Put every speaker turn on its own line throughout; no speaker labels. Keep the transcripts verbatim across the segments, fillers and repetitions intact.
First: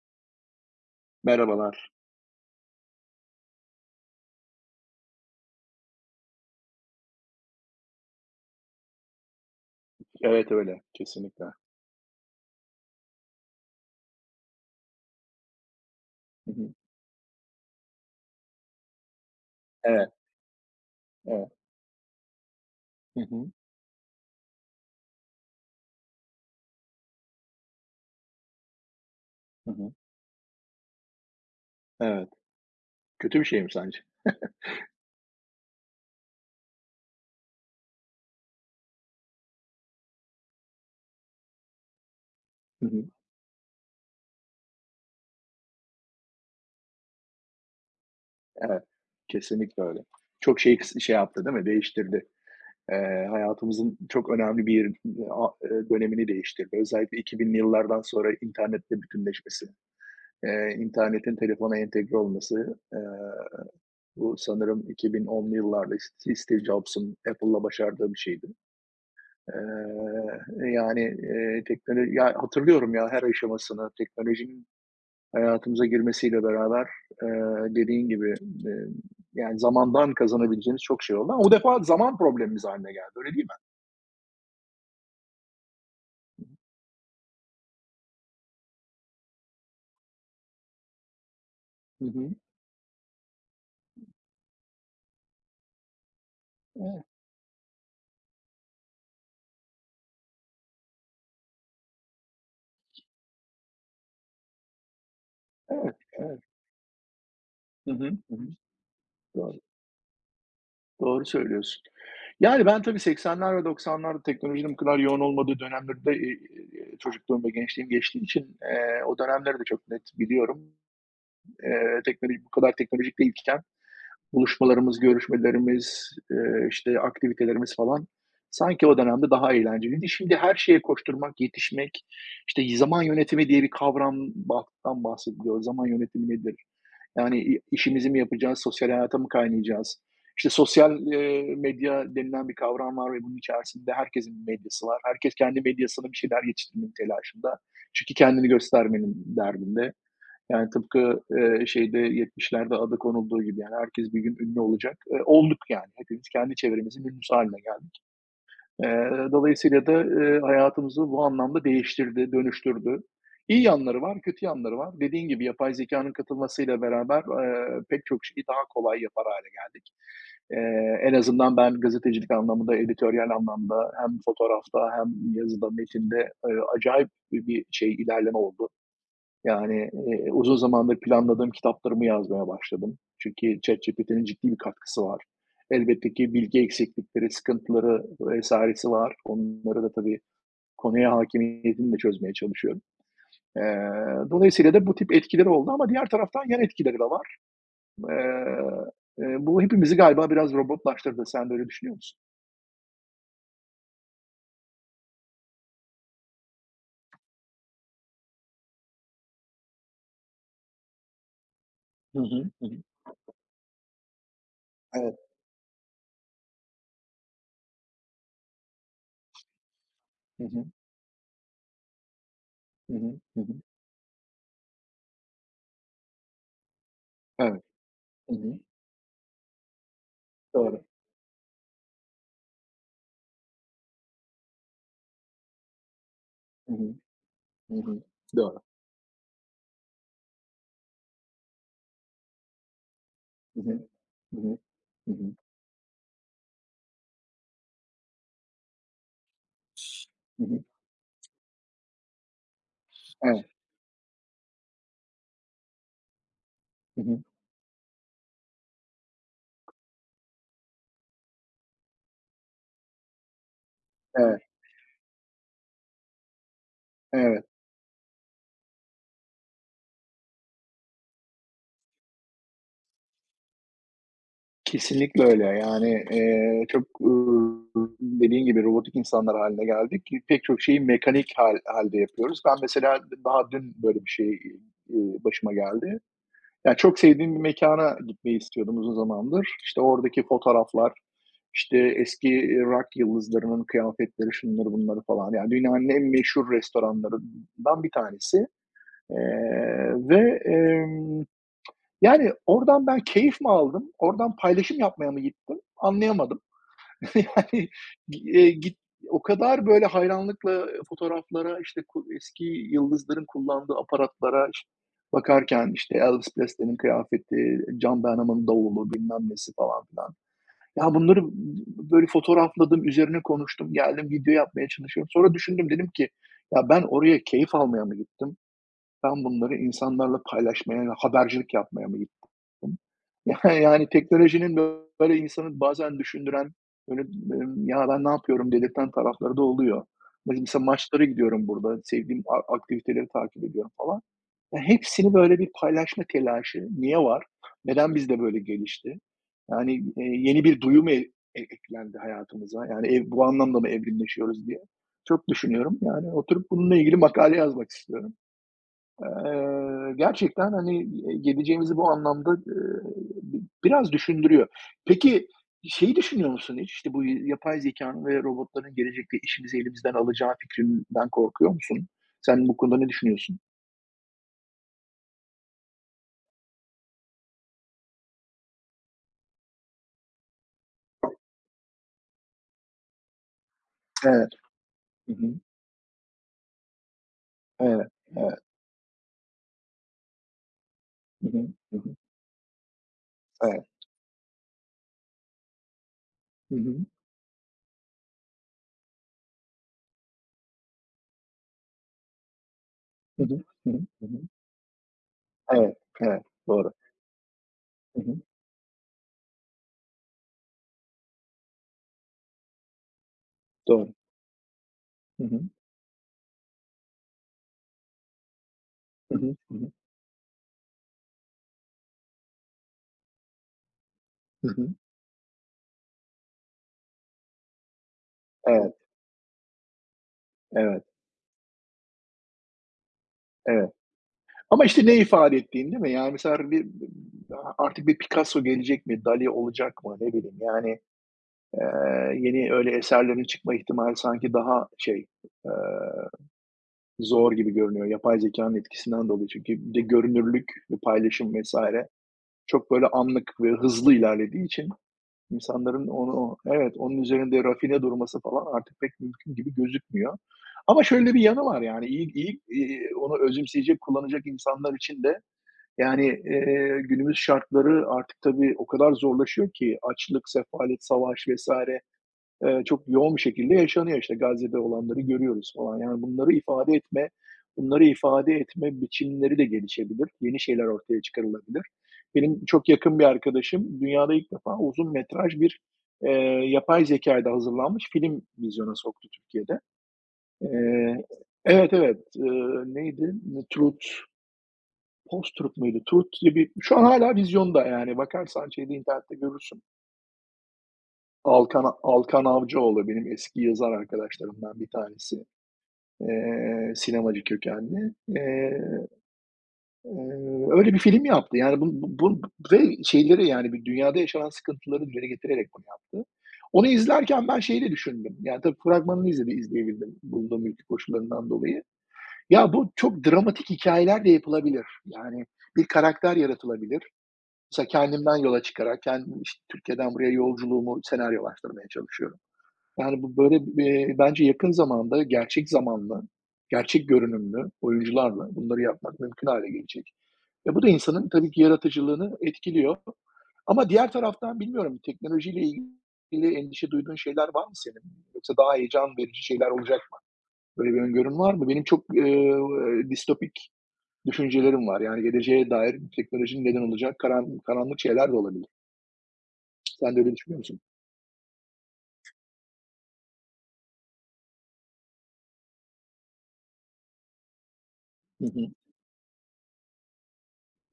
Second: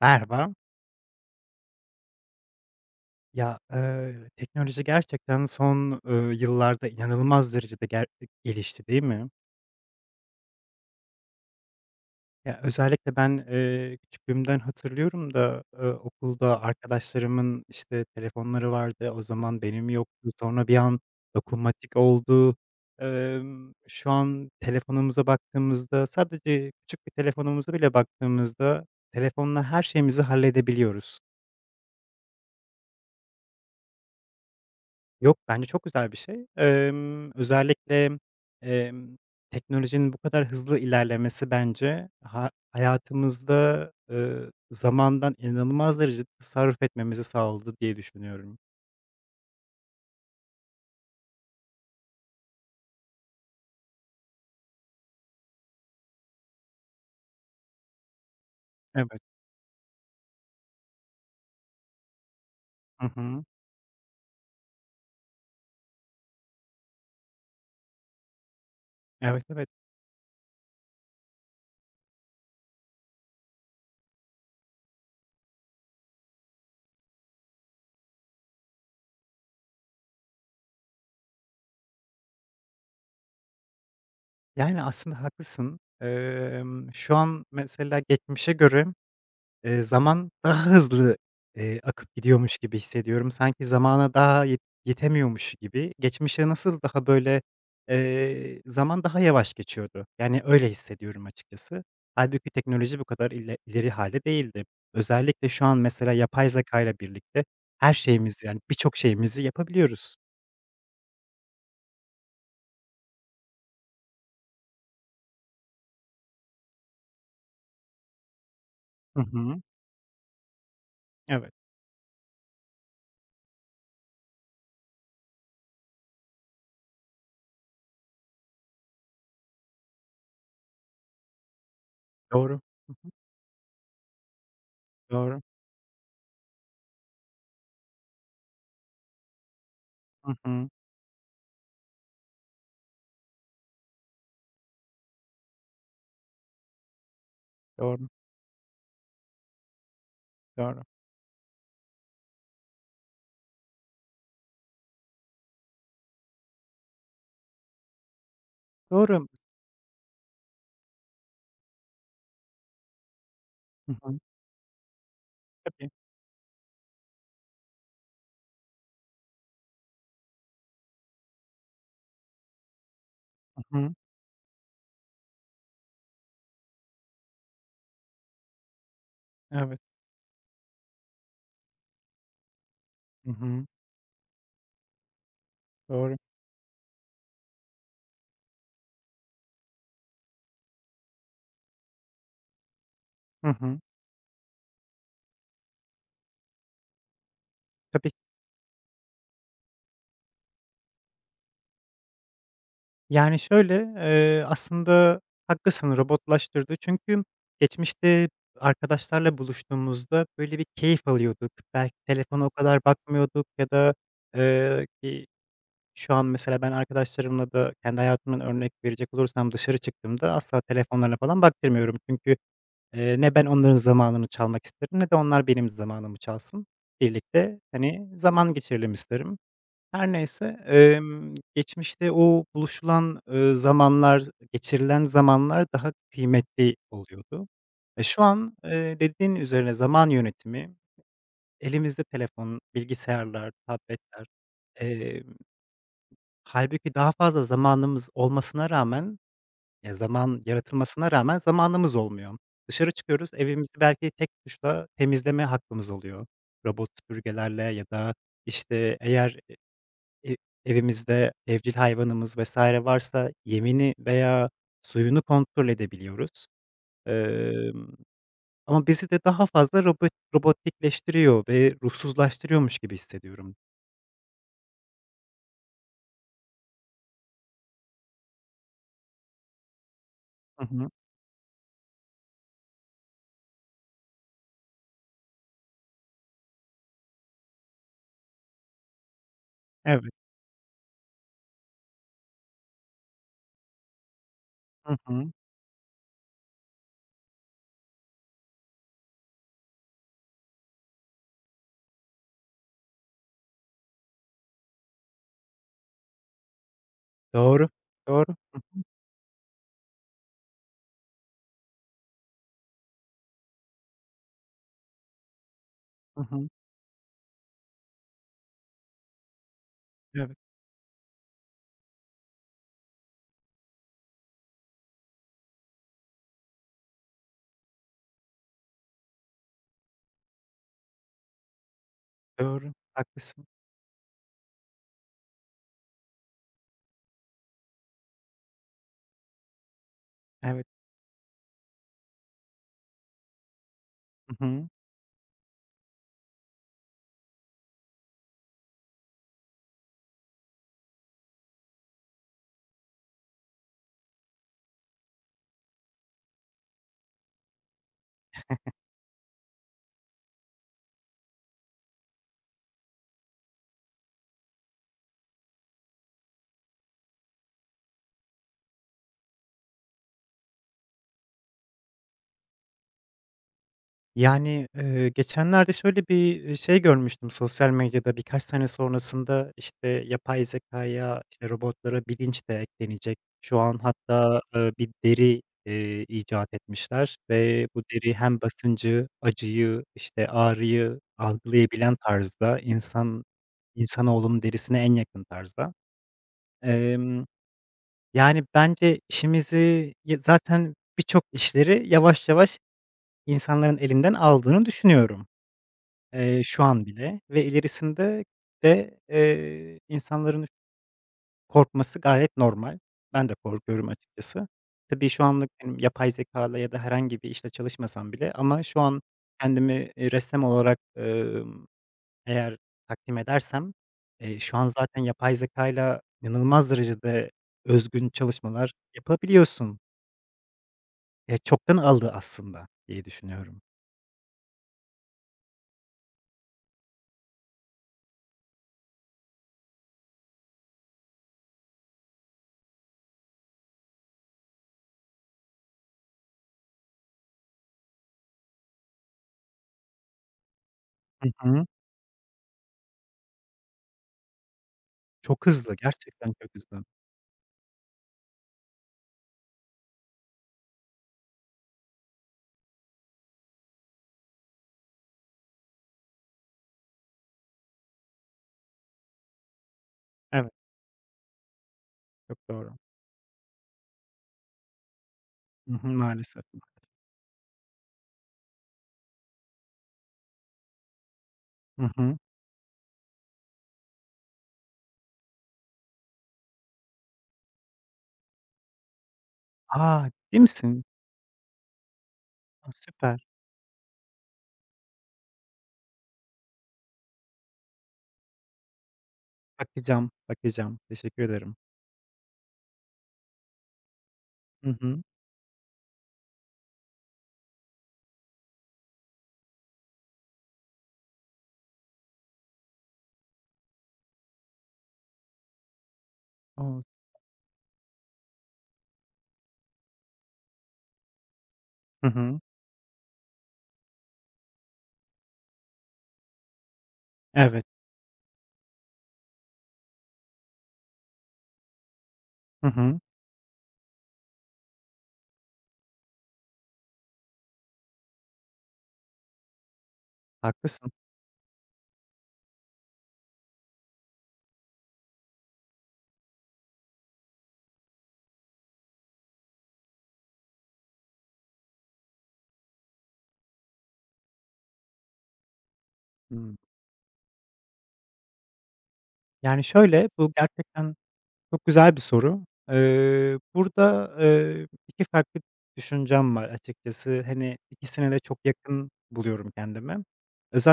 Merhaba.
Merhabalar.
Ya, eee, teknoloji gerçekten son, ııı, yıllarda inanılmaz derecede ger gelişti, değil mi?
Evet, öyle. Kesinlikle. Hı
Ya, özellikle ben, eee, küçüklüğümden hatırlıyorum da, ııı, okulda
hı.
arkadaşlarımın, işte, telefonları vardı. O zaman benim
Evet,
yoktu. Sonra bir an
evet.
dokunmatik oldu.
Hı hı.
Emm, şu an telefonumuza baktığımızda, sadece küçük bir telefonumuza bile baktığımızda telefonla
Hı
her
hı.
şeyimizi halledebiliyoruz.
Evet. Kötü bir şey mi sence?
Yok, bence çok güzel bir şey. Emm, özellikle, emm, Teknolojinin bu kadar hızlı ilerlemesi bence ha
Hı hı.
hayatımızda, ııı, zamandan inanılmaz derecede tasarruf etmemizi sağladı diye düşünüyorum.
Evet. Kesinlikle öyle. Çok şey kıs şey yaptı, değil mi? Değiştirdi. Eee, hayatımızın çok önemli bir a eee, dönemini değiştirdi. Özellikle iki binli yıllardan sonra internetle
Evet.
bütünleşmesi, eee, internetin telefona entegre olması, eee,
Hı hı.
bu sanırım iki bin onlu yıllarda Steve Jobs'ın Apple'la başardığı bir şeydi.
Evet, evet.
Eee, e, Yani, eee, teknoloji ya, hatırlıyorum ya her aşamasını teknolojinin hayatımıza girmesiyle beraber, eee, dediğin gibi, eee, yani zamandan kazanabileceğimiz çok şey oldu ama o defa zaman problemimiz haline geldi, öyle değil
Yani, aslında haklısın. Emm, şu an mesela geçmişe göre Eee, zaman daha hızlı, eee,
mi?
akıp
Hı hı.
gidiyormuş gibi hissediyorum. Sanki zamana daha yet yetemiyormuş gibi. Geçmişe nasıl
Evet,
daha böyle, eee, zaman daha yavaş geçiyordu. Yani öyle hissediyorum açıkçası. Hâlbuki teknoloji bu kadar ile ileri hâlde değildi. Özellikle şu an
evet,
mesela
evet.
yapay zekâyla birlikte
Hı
her
hı, hı
şeyimizi,
hı.
yani birçok şeyimizi
Doğru,
yapabiliyoruz.
doğru söylüyorsun. Yani ben tabii seksenler ve doksanlarda teknolojinin bu kadar yoğun olmadığı dönemlerde, eee, çocukluğum ve gençliğim geçtiği için, eee, o
Hı
dönemleri
hı.
de çok net biliyorum.
Evet.
Eee, teknoloji bu kadar teknolojik değilken buluşmalarımız, görüşmelerimiz, eee, işte, aktivitelerimiz falan sanki o dönemde daha eğlenceliydi. Şimdi her şeye koşturmak, yetişmek,
Doğru,
işte, zaman yönetimi diye bir kavramdan
doğru.
bahsediliyor. Zaman yönetimi nedir? Yani, i işimizi mi yapacağız, sosyal hayata mı kaynayacağız?
Hı
İşte,
hı.
sosyal, eee, medya denilen bir kavram var ve bunun içerisinde herkesin medyası var. Herkes kendi medyasına bir şeyler yetiştirmenin telaşında.
Doğru,
Çünkü kendini göstermenin derdinde. Yani
doğru.
tıpkı, eee, şeyde yetmişlerde adı konulduğu gibi yani herkes bir gün ünlü olacak. Eee, olduk yani. Hepimiz kendi çevremizin ünlüsü hâline geldik. Eee,
Doğru.
dolayısıyla da, eee, hayatımızı bu anlamda değiştirdi, dönüştürdü. İyi
Hı
yanları
hı.
var, kötü yanları var. Dediğin gibi yapay
Tabii.
zeka'nın katılmasıyla beraber, eee, pek çok şeyi daha kolay yapar hale geldik. Eee, en azından ben gazetecilik anlamında, editoryal
Hı
anlamda
hı.
hem fotoğrafta hem yazıda, metinde, eee, acayip bir bir şey, ilerleme oldu.
Evet.
Yani, eee, uzun zamandır planladığım kitaplarımı yazmaya başladım.
Hı
Çünkü
hı.
ChatGPT'nin ciddi bir katkısı var. Elbette
Doğru.
ki bilgi eksiklikleri, sıkıntıları vesaire'si var. Onları da tabii konuya hâkimiyetini de çözmeye çalışıyorum.
Hı
Eee,
hı.
Dolayısıyla da bu tip etkileri oldu ama diğer taraftan yan etkileri de var.
Tabii.
Eee, eee, Bu hepimizi galiba biraz robotlaştırdı. Sen de öyle düşünüyor musun?
Yani, şöyle, eee, aslında haklısın, robotlaştırdı. Çünkü geçmişte arkadaşlarla buluştuğumuzda, böyle, bir keyif alıyorduk. Belki
Hı
telefona
hı.
o
Hı
kadar
hı.
bakmıyorduk ya da, eee,
Evet.
ki şu an mesela ben arkadaşlarımla da kendi hayatımdan örnek verecek olursam dışarı çıktığımda
Hı
asla
hı.
telefonlarına falan baktırmıyorum. Çünkü,
Hı hı.
eee, ne
Hı
ben
hı.
onların zamanını çalmak isterim ne de onlar benim zamanımı çalsın. Birlikte,
Evet.
hani,
Hı
zaman
hı.
geçirelim isterim. Her neyse,
Doğru.
emm, geçmişte o buluşulan, ııı, zamanlar, geçirilen zamanlar daha
Hı
kıymetli
hı.
oluyordu.
Hı hı.
E, şu an,
Doğru.
eee, dediğin üzerine zaman yönetimi, elimizde telefon, bilgisayarlar,
Hı hı.
tabletler.
Hı hı. Hı hı.
Emm, Hâlbuki daha fazla zamanımız olmasına rağmen, ya, zaman
Hı hı.
yaratılmasına rağmen zamanımız olmuyor. Dışarı çıkıyoruz,
Evet.
evimizi belki tek tuşla temizleme hakkımız oluyor. Robot
Hı hı.
süpürgelerle ya da, işte, eğer e evimizde evcil hayvanımız vesaire varsa yemini
Evet,
veya suyunu kontrol edebiliyoruz.
evet.
Emm, Ama bizi de daha fazla robot robotikleştiriyor ve ruhsuzlaştırıyormuş gibi hissediyorum.
Kesinlikle öyle. Yani, eee, çok, ııı, dediğin gibi robotik insanlar haline geldik. ki pek çok
Hı
şeyi
hı.
mekanik hâl hâlde yapıyoruz. Ben mesela daha dün böyle bir şey, iii, başıma geldi. Yani çok sevdiğim bir mekana gitmeyi istiyordum uzun zamandır. İşte,
Evet.
oradaki fotoğraflar, işte, eski, eee, rock yıldızlarının kıyafetleri, şunları
Hı
bunları falan.
hı.
Yani dünyanın en meşhur restoranlarından bir tanesi. Eee, ve, Yani, oradan ben keyif mi aldım, oradan paylaşım yapmaya mı gittim, anlayamadım. Yani,
Doğru. Doğru.
eee, git o kadar böyle hayranlıkla fotoğraflara, işte, ku eski yıldızların kullandığı aparatlara iş bakarken, işte,
Hı
Elvis
hı.
Presley'nin kıyafeti, John Bonham'ın davulu, bilmem nesi falan filan.
Evet.
Ya, bunları böyle fotoğrafladım, üzerine konuştum, geldim video yapmaya çalışıyorum. Sonra düşündüm, dedim ki, "Ya, ben oraya keyif almaya mı gittim? Ben bunları insanlarla paylaşmaya, habercilik yapmaya mı
Doğru.
gittim?"
Haklısın.
Yani yani teknolojinin böyle insanı bazen düşündüren, böyle, emm, "Ya, ben ne yapıyorum?" dedirten tarafları da oluyor. Mes mesela
Evet.
maçlara gidiyorum burada, sevdiğim a aktiviteleri takip ediyorum falan.
Hı
Ya,
hı.
hepsini böyle bir paylaşma telaşı. Niye var? Neden bizde böyle gelişti? Yani, eee, yeni bir duyum mu e e, eklendi hayatımıza? Yani ev bu anlamda mı evrimleşiyoruz diye? Çok düşünüyorum. Yani oturup bununla ilgili makale yazmak istiyorum. Eee, gerçekten, hani, geleceğimizi bu anlamda, eee, bi biraz düşündürüyor. Peki, şeyi düşünüyor musun hiç? İşte, bu yapay zekânın ve robotların gelecekte işimizi elimizden alacağı fikrinden korkuyor musun? Sen bu konuda ne düşünüyorsun?
Yani, eee, geçenlerde şöyle bir, eee, şey görmüştüm sosyal medyada birkaç sene sonrasında, işte, yapay zekaya, işte, robotlara bilinç de eklenecek. Şu an
Evet.
hatta, eee, bir
Hı hı.
deri, eee, icat etmişler ve bu
Evet,
deri
evet.
hem basıncı, acıyı, işte, ağrıyı
Hı hı. Hı hı.
algılayabilen tarzda, insan
Evet.
insanoğlunun derisine en yakın tarzda.
Hı hı.
Emm, Yani, bence işimizi ya zaten birçok işleri yavaş yavaş
Hı hı. Hı
insanların
hı. Hı
elinden
hı.
aldığını düşünüyorum.
Evet, evet.
Eee, şu
Doğru.
an bile ve
Hı hı.
ilerisinde de, eee, insanların korkması gayet normal. Ben de korkuyorum
Doğru.
açıkçası. Tabii
Hı
şu
hı.
anlık, hani, yapay zekâyla ya da herhangi bir işte çalışmasam bile ama şu an
Hı hı. Hı hı.
kendimi, eee, ressam olarak, emm, eğer takdim edersem, eee,
Hı
şu an
hı.
zaten yapay zekâyla inanılmaz derecede özgün çalışmalar
Evet,
yapabiliyorsun.
evet,
Ya, çoktan aldı aslında diye düşünüyorum.
evet. Ama işte ne ifade ettiğin, değil mi? Yani mesela bir artık bir Picasso gelecek mi? Dali olacak mı? Ne bileyim yani, eee, yeni öyle eserlerin çıkma ihtimali sanki daha şey, eee, zor gibi görünüyor. Yapay zeka'nın etkisinden dolayı çünkü bir de görünürlük ve
Hı
paylaşım
hı.
vesaire çok böyle anlık ve hızlı ilerlediği için
Çok hızlı,
insanların
gerçekten
onu,
çok
evet,
hızlı.
onun üzerinde rafine durması falan artık pek mümkün gibi gözükmüyor. Ama şöyle bir yanı var yani iyi iyi, iii, onu özümseyecek, kullanacak insanlar için de yani, eee, günümüz şartları artık tabii o kadar zorlaşıyor ki açlık,
Evet,
sefalet, savaş vesaire
çok
eee,
doğru.
çok yoğun bir şekilde yaşanıyor. İşte Gazze'de olanları görüyoruz
Hı
falan.
hı,
Yani bunları
maalesef,
ifade
maalesef.
etme, bunları ifade etme biçimleri de gelişebilir. Yeni şeyler ortaya çıkarılabilir.
Hı hı.
Benim çok yakın bir arkadaşım dünyada ilk defa uzun metraj bir, eee, yapay zekâyla hazırlanmış film vizyona soktu Türkiye'de.
A! Ciddi misin?
Eee Evet, evet. Eee,
A,
neydi?
süper.
Truth Postrup muydu? Turut diye bir şu an hala vizyonda yani bakarsan şeyde internette görürsün.
Bakacağım, bakacağım. Teşekkür ederim.
Alkan Alkan Avcıoğlu benim eski yazar arkadaşlarımdan bir
Hı hı.
tanesi. Eee, sinemacı kökenli. Eee, eee, Öyle bir film yaptı. Yani bu bu bu ve şeyleri yani bir dünyada yaşanan sıkıntıları dile getirerek bunu yaptı. Onu
O!
izlerken ben şeyi de düşündüm. Yani tabii fragmanını izledi izleyebildim bulunduğum ülke koşullarından dolayı.
Hı hı.
Ya bu çok dramatik hikayeler de yapılabilir. Yani bir karakter yaratılabilir.
Evet.
Mesela kendimden yola çıkarak kendim, işte, Türkiye'den buraya yolculuğumu senaryolaştırmaya çalışıyorum.
Hı hı.
Yani, bu böyle, eee, bence yakın zamanda gerçek zamanlı, gerçek görünümlü oyuncularla bunları yapmak mümkün hale gelecek. Ve bu da
Haklısın.
insanın tabii ki yaratıcılığını etkiliyor. Ama diğer taraftan bilmiyorum, teknolojiyle ilgili endişe duyduğun şeyler var mı senin? Yoksa daha heyecan verici şeyler olacak mı? Böyle bir öngörün var mı? Benim çok, eee, distopik düşüncelerim var. Yani, geleceğe dair teknolojinin
Hımm.
neden olacak karan karanlık şeyler de olabilir.
Yani,
Sen de
şöyle,
öyle
bu
düşünüyor musun?
gerçekten çok güzel bir soru. Eee, burada, eee, iki farklı düşüncem var açıkçası. Hani, ikisine de
Hı
çok
hı.
yakın buluyorum kendimi.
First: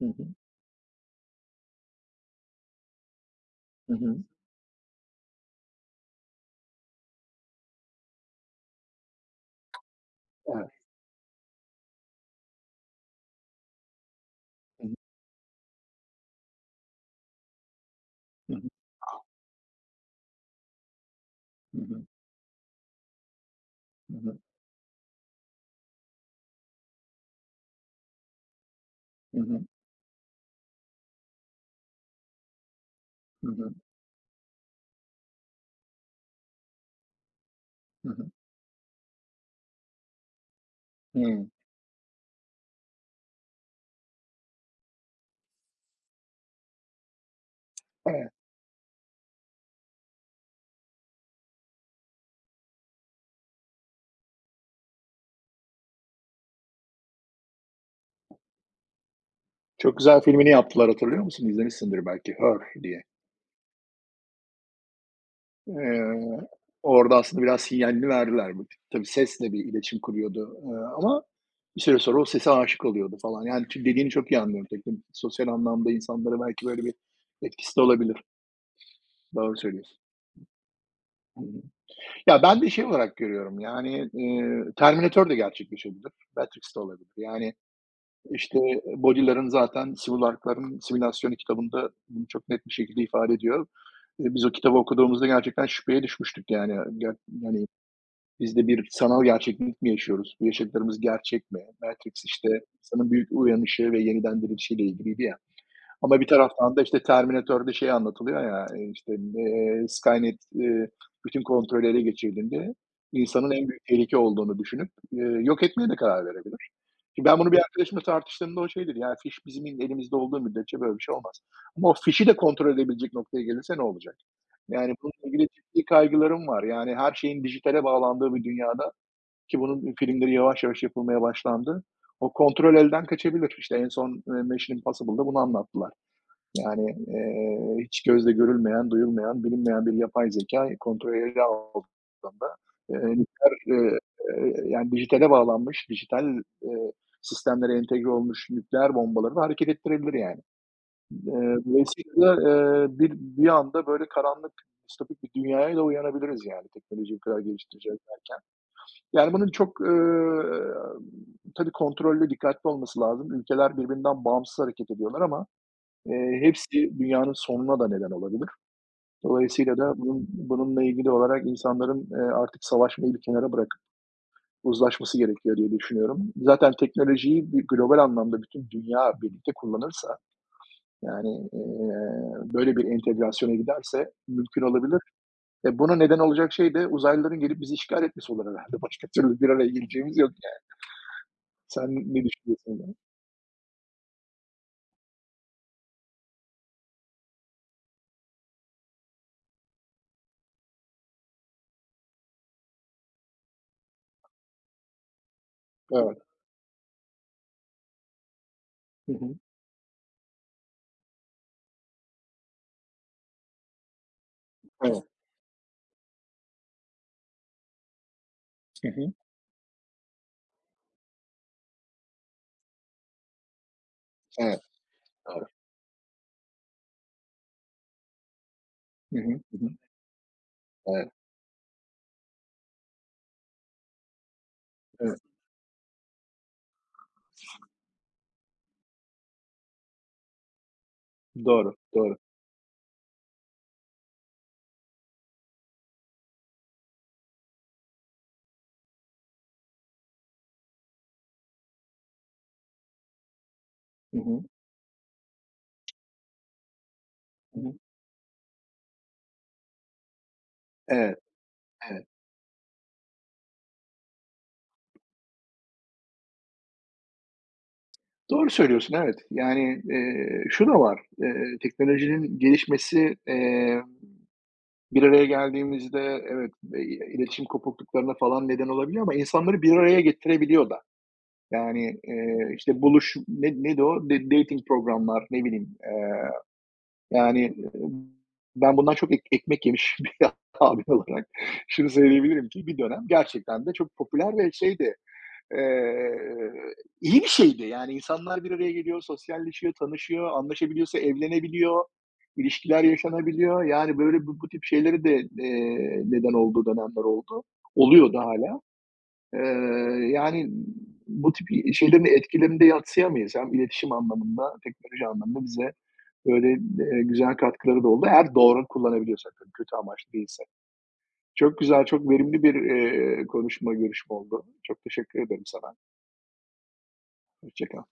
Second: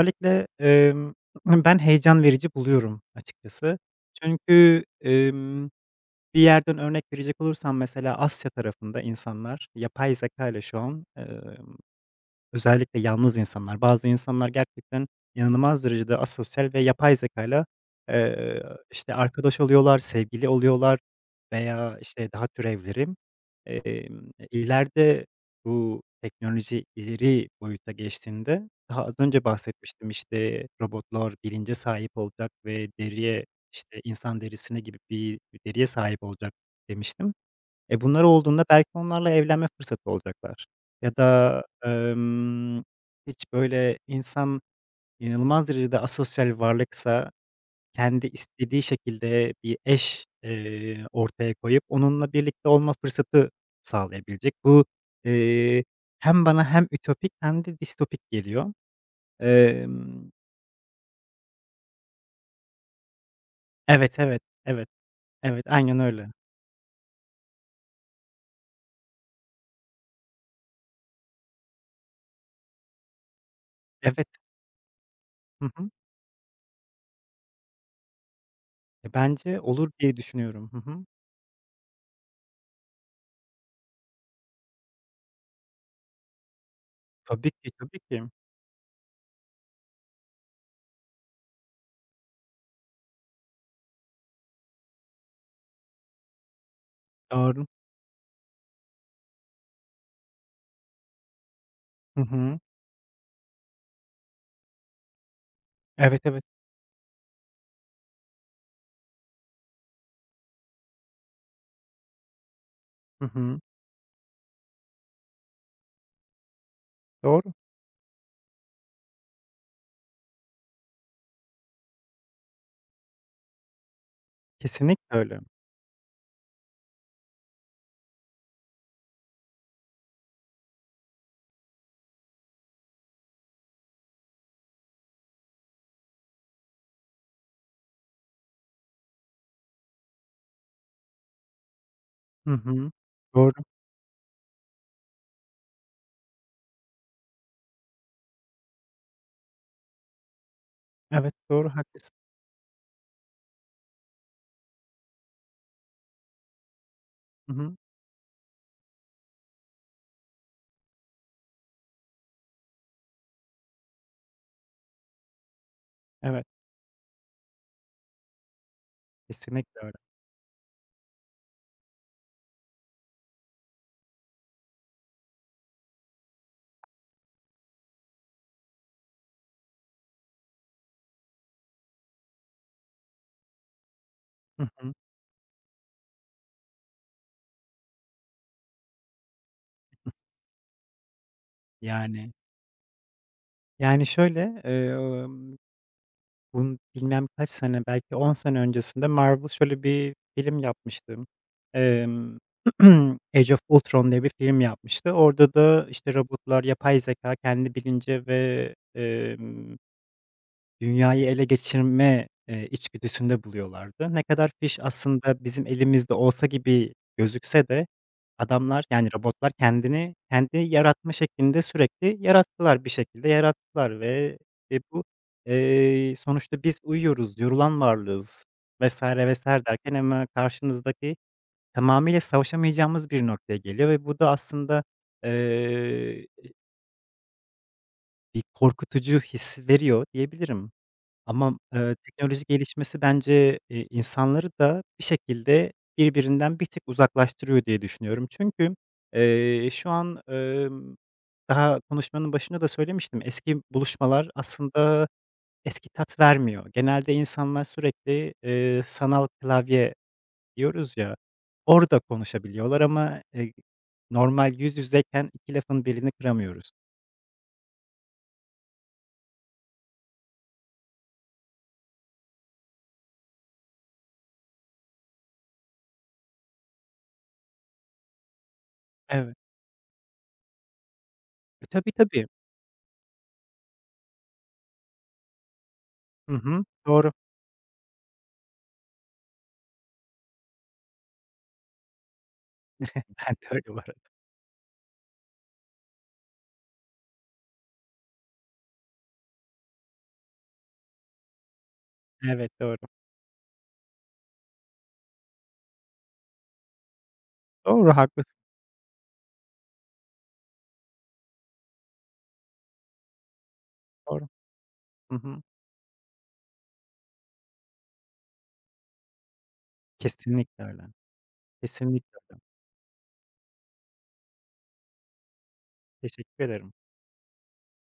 Hı hı.
emm, ben heyecan verici buluyorum açıkçası.
Hı hı.
Çünkü, emm bir yerden örnek verecek olursam mesela Asya tarafında insanlar yapay zeka ile
Evet.
şu an, eee özellikle yalnız insanlar. Bazı insanlar
Hı hı.
gerçekten inanılmaz derecede asosyal ve yapay zekâyla,
Hı
eee, işte, arkadaş oluyorlar, sevgili oluyorlar veya,
hı.
işte, daha türevleri.
Hı
Emm,
hı.
ileride bu teknoloji ileri boyuta geçtiğinde daha az
Hı
önce
hı.
bahsetmiştim, işte, robotlar bilince sahip olacak ve deriye,
Hı hı.
işte, insan derisine gibi bir deriye sahip olacak demiştim. E,
Hı
bunlar
hı.
olduğunda belki onlarla evlenme fırsatı olacaklar ya
Hıı.
da, emm, hiç böyle insan inanılmaz derecede asosyal varlıksa kendi
Evet.
istediği şekilde bir eş, eee, ortaya koyup onunla birlikte olma fırsatı sağlayabilecek. Bu, eee, hem bana hem ütopik hem de distopik geliyor.
Çok güzel
Emm,
filmini yaptılar, hatırlıyor musun? İzlemişsindir belki, Her diye.
evet, evet, evet, evet, aynen öyle.
Eee, Orada aslında biraz sinyalini verdiler. Bu Tabii sesle bir iletişim kuruyordu, eee, ama bir süre sonra o sese aşık oluyordu falan. Yani çünkü dediğini
Evet,
çok iyi anlıyorum. Tekno Sosyal
hı
anlamda
hı.
insanlara belki böyle bir etkisi de olabilir.
E,
Doğru
bence olur
söylüyorsun.
diye düşünüyorum. Hı hı.
Hı hı. Ya, ben de şey olarak görüyorum, yani, eee, Terminator da gerçekleşebilir, Matrix de olabilir.
Tabii
Yani,
ki, tabii ki.
işte, Baudrillard'ın zaten Civil Ark'ların Simülasyon kitabında bunu çok net bir şekilde ifade ediyor. Eee, biz o kitabı okuduğumuzda gerçekten şüpheye düşmüştük yani. Ger yani,
Doğru.
biz de bir sanal gerçeklik mi yaşıyoruz? Bu yaşadıklarımız gerçek mi?
Hı
Matrix, işte,
hı.
insanın büyük uyanışı ve yeniden dirilişiyle ilgiliydi ya. Ama
Evet,
bir
evet.
taraftan da, işte, Terminator'da şey anlatılıyor ya, eee, işte, eee, Skynet, eee, bütün kontrolü ele geçirdiğinde
Hı
insanın
hı.
en büyük tehlike olduğunu düşünüp, eee, yok etmeye de karar verebilir. Şimdi ben bunu
Doğru.
bir arkadaşımla tartıştığımda o şey dedi, "Ya, fiş bizim elimizde olduğu müddetçe böyle bir şey olmaz." Ama o fişi de kontrol edebilecek noktaya gelirse ne olacak? Yani,
Kesinlikle
bununla
öyle.
ilgili ciddi kaygılarım var. Yani, her şeyin dijitale bağlandığı bir dünyada ki bunun filmleri yavaş yavaş yapılmaya başlandı, o kontrol elden kaçabilir. İşte, en son, eee, Mission Impossible'da bunu anlattılar. Yani, eee, hiç gözle görülmeyen, duyulmayan, bilinmeyen bir yapay zeka kontrol ele
Hı
aldığında,
hı.
eee, nükleer,
Doğru.
eee, eee, yani dijitale bağlanmış, dijital, eee, sistemlere entegre olmuş nükleer bombaları da hareket ettirebilir yani.
Evet,
Eee,
doğru, haklısın.
dolayısıyla, eee, bir bir anda böyle karanlık, distopik bir dünyaya da uyanabiliriz yani teknolojiyi bu kadar
Hı hı.
geliştireceğiz. Yani bunun çok, eee, tabii kontrollü, dikkatli olması lazım. Ülkeler birbirinden bağımsız hareket ediyorlar ama Eee,
Evet,
hepsi dünyanın sonuna da neden olabilir. Dolayısıyla
kesinlikle
da
öyle.
bunun bununla ilgili olarak insanların, eee, artık savaşmayı bir kenara bırakıp uzlaşması gerekiyor diye düşünüyorum. Zaten teknolojiyi bir global anlamda bütün dünya birlikte kullanırsa, yani, eee, böyle bir entegrasyona giderse mümkün
Hı hı.
olabilir. E, buna neden olacak şey de uzaylıların gelip bizi işgal etmesi olur herhâlde. Başka türlü bir araya geleceğimiz yok yani. Sen ne
Yani
düşünüyorsun? Yani?
yani, şöyle, emm, bun bilmem kaç sene, belki on sene öncesinde Marvel şöyle bir film yapmıştı. Emm, Age of Ultron diye bir film yapmıştı. Orada da, işte,
Evet.
robotlar, yapay zeka kendi bilinci ve,
Hı hı.
dünyayı ele geçirme, eee, içgüdüsünde buluyorlardı. Ne kadar fiş
Evet.
aslında bizim elimizde olsa gibi gözükse de adamlar,
Hı
yani,
hı.
robotlar kendini kendi yaratma şeklinde sürekli yarattılar, bir şekilde yarattılar ve,
Evet.
eee, bu,
Doğru.
eee, sonuçta biz uyuyoruz, yorulan varlığız
Hı
vesaire
hı. Hı
vesaire
hı.
derken ama
Evet.
karşınızdaki tamamıyla savaşamayacağımız bir noktaya geliyor ve bu da aslında,
Evet.
eee, bir korkutucu his veriyor diyebilirim. Ama,
Doğru,
eee,
doğru.
teknoloji gelişmesi bence, eee, insanları da bir şekilde birbirinden bir tık uzaklaştırıyor diye düşünüyorum. Çünkü, eee, şu an, emm, daha konuşmanın başında da söylemiştim, eski
Hı
buluşmalar
hı.
aslında eski tat vermiyor. Genelde
Hı
insanlar
hı.
sürekli, eee, sanal klavye diyoruz ya,
Evet,
orada
evet.
konuşabiliyorlar ama, eee, normal yüz yüzeyken iki lafın belini kıramıyoruz.
Doğru söylüyorsun, evet. Yani, eee, şu da var, eee, teknolojinin gelişmesi, eee, bir araya geldiğimizde evet, eee, iletişim kopukluklarına falan neden olabiliyor ama
Evet.
insanları bir araya getirebiliyor da.
E, tabii,
Yani,
tabii.
eee, işte, buluş ne neydi o? Da dating programlar, ne bileyim, eee,
Hı hı. Doğru.
yani, e, ben bundan çok ek ekmek yemiş bir abim olarak şunu söyleyebilirim ki bir dönem
Ben de öyle
gerçekten de
bu
çok popüler ve şeydi. Eee, iyi bir şeydi. Yani, insanlar bir araya geliyor, sosyalleşiyor, tanışıyor, anlaşabiliyorsa evlenebiliyor,
evet, doğru.
ilişkiler yaşanabiliyor. Yani, böyle, bu bu tip şeyleri de, eee, neden olduğu dönemler oldu.
Doğru,
Oluyor da
haklısın.
hala Eee, yani, bu tip i şeylerin etkilerini de yadsıyamayız. Hem iletişim
Doğru.
anlamında, teknoloji
Hı hı.
anlamında bize böyle, eee, güzel katkıları da oldu. Eğer doğru kullanabiliyorsak tabii, kötü amaçlı değilse.
Kesinlikle öyle.
Çok güzel, çok
Kesinlikle öyle.
verimli bir, eee, konuşma, görüşme oldu. Çok teşekkür ederim sana.
Teşekkür ederim.
Hoşça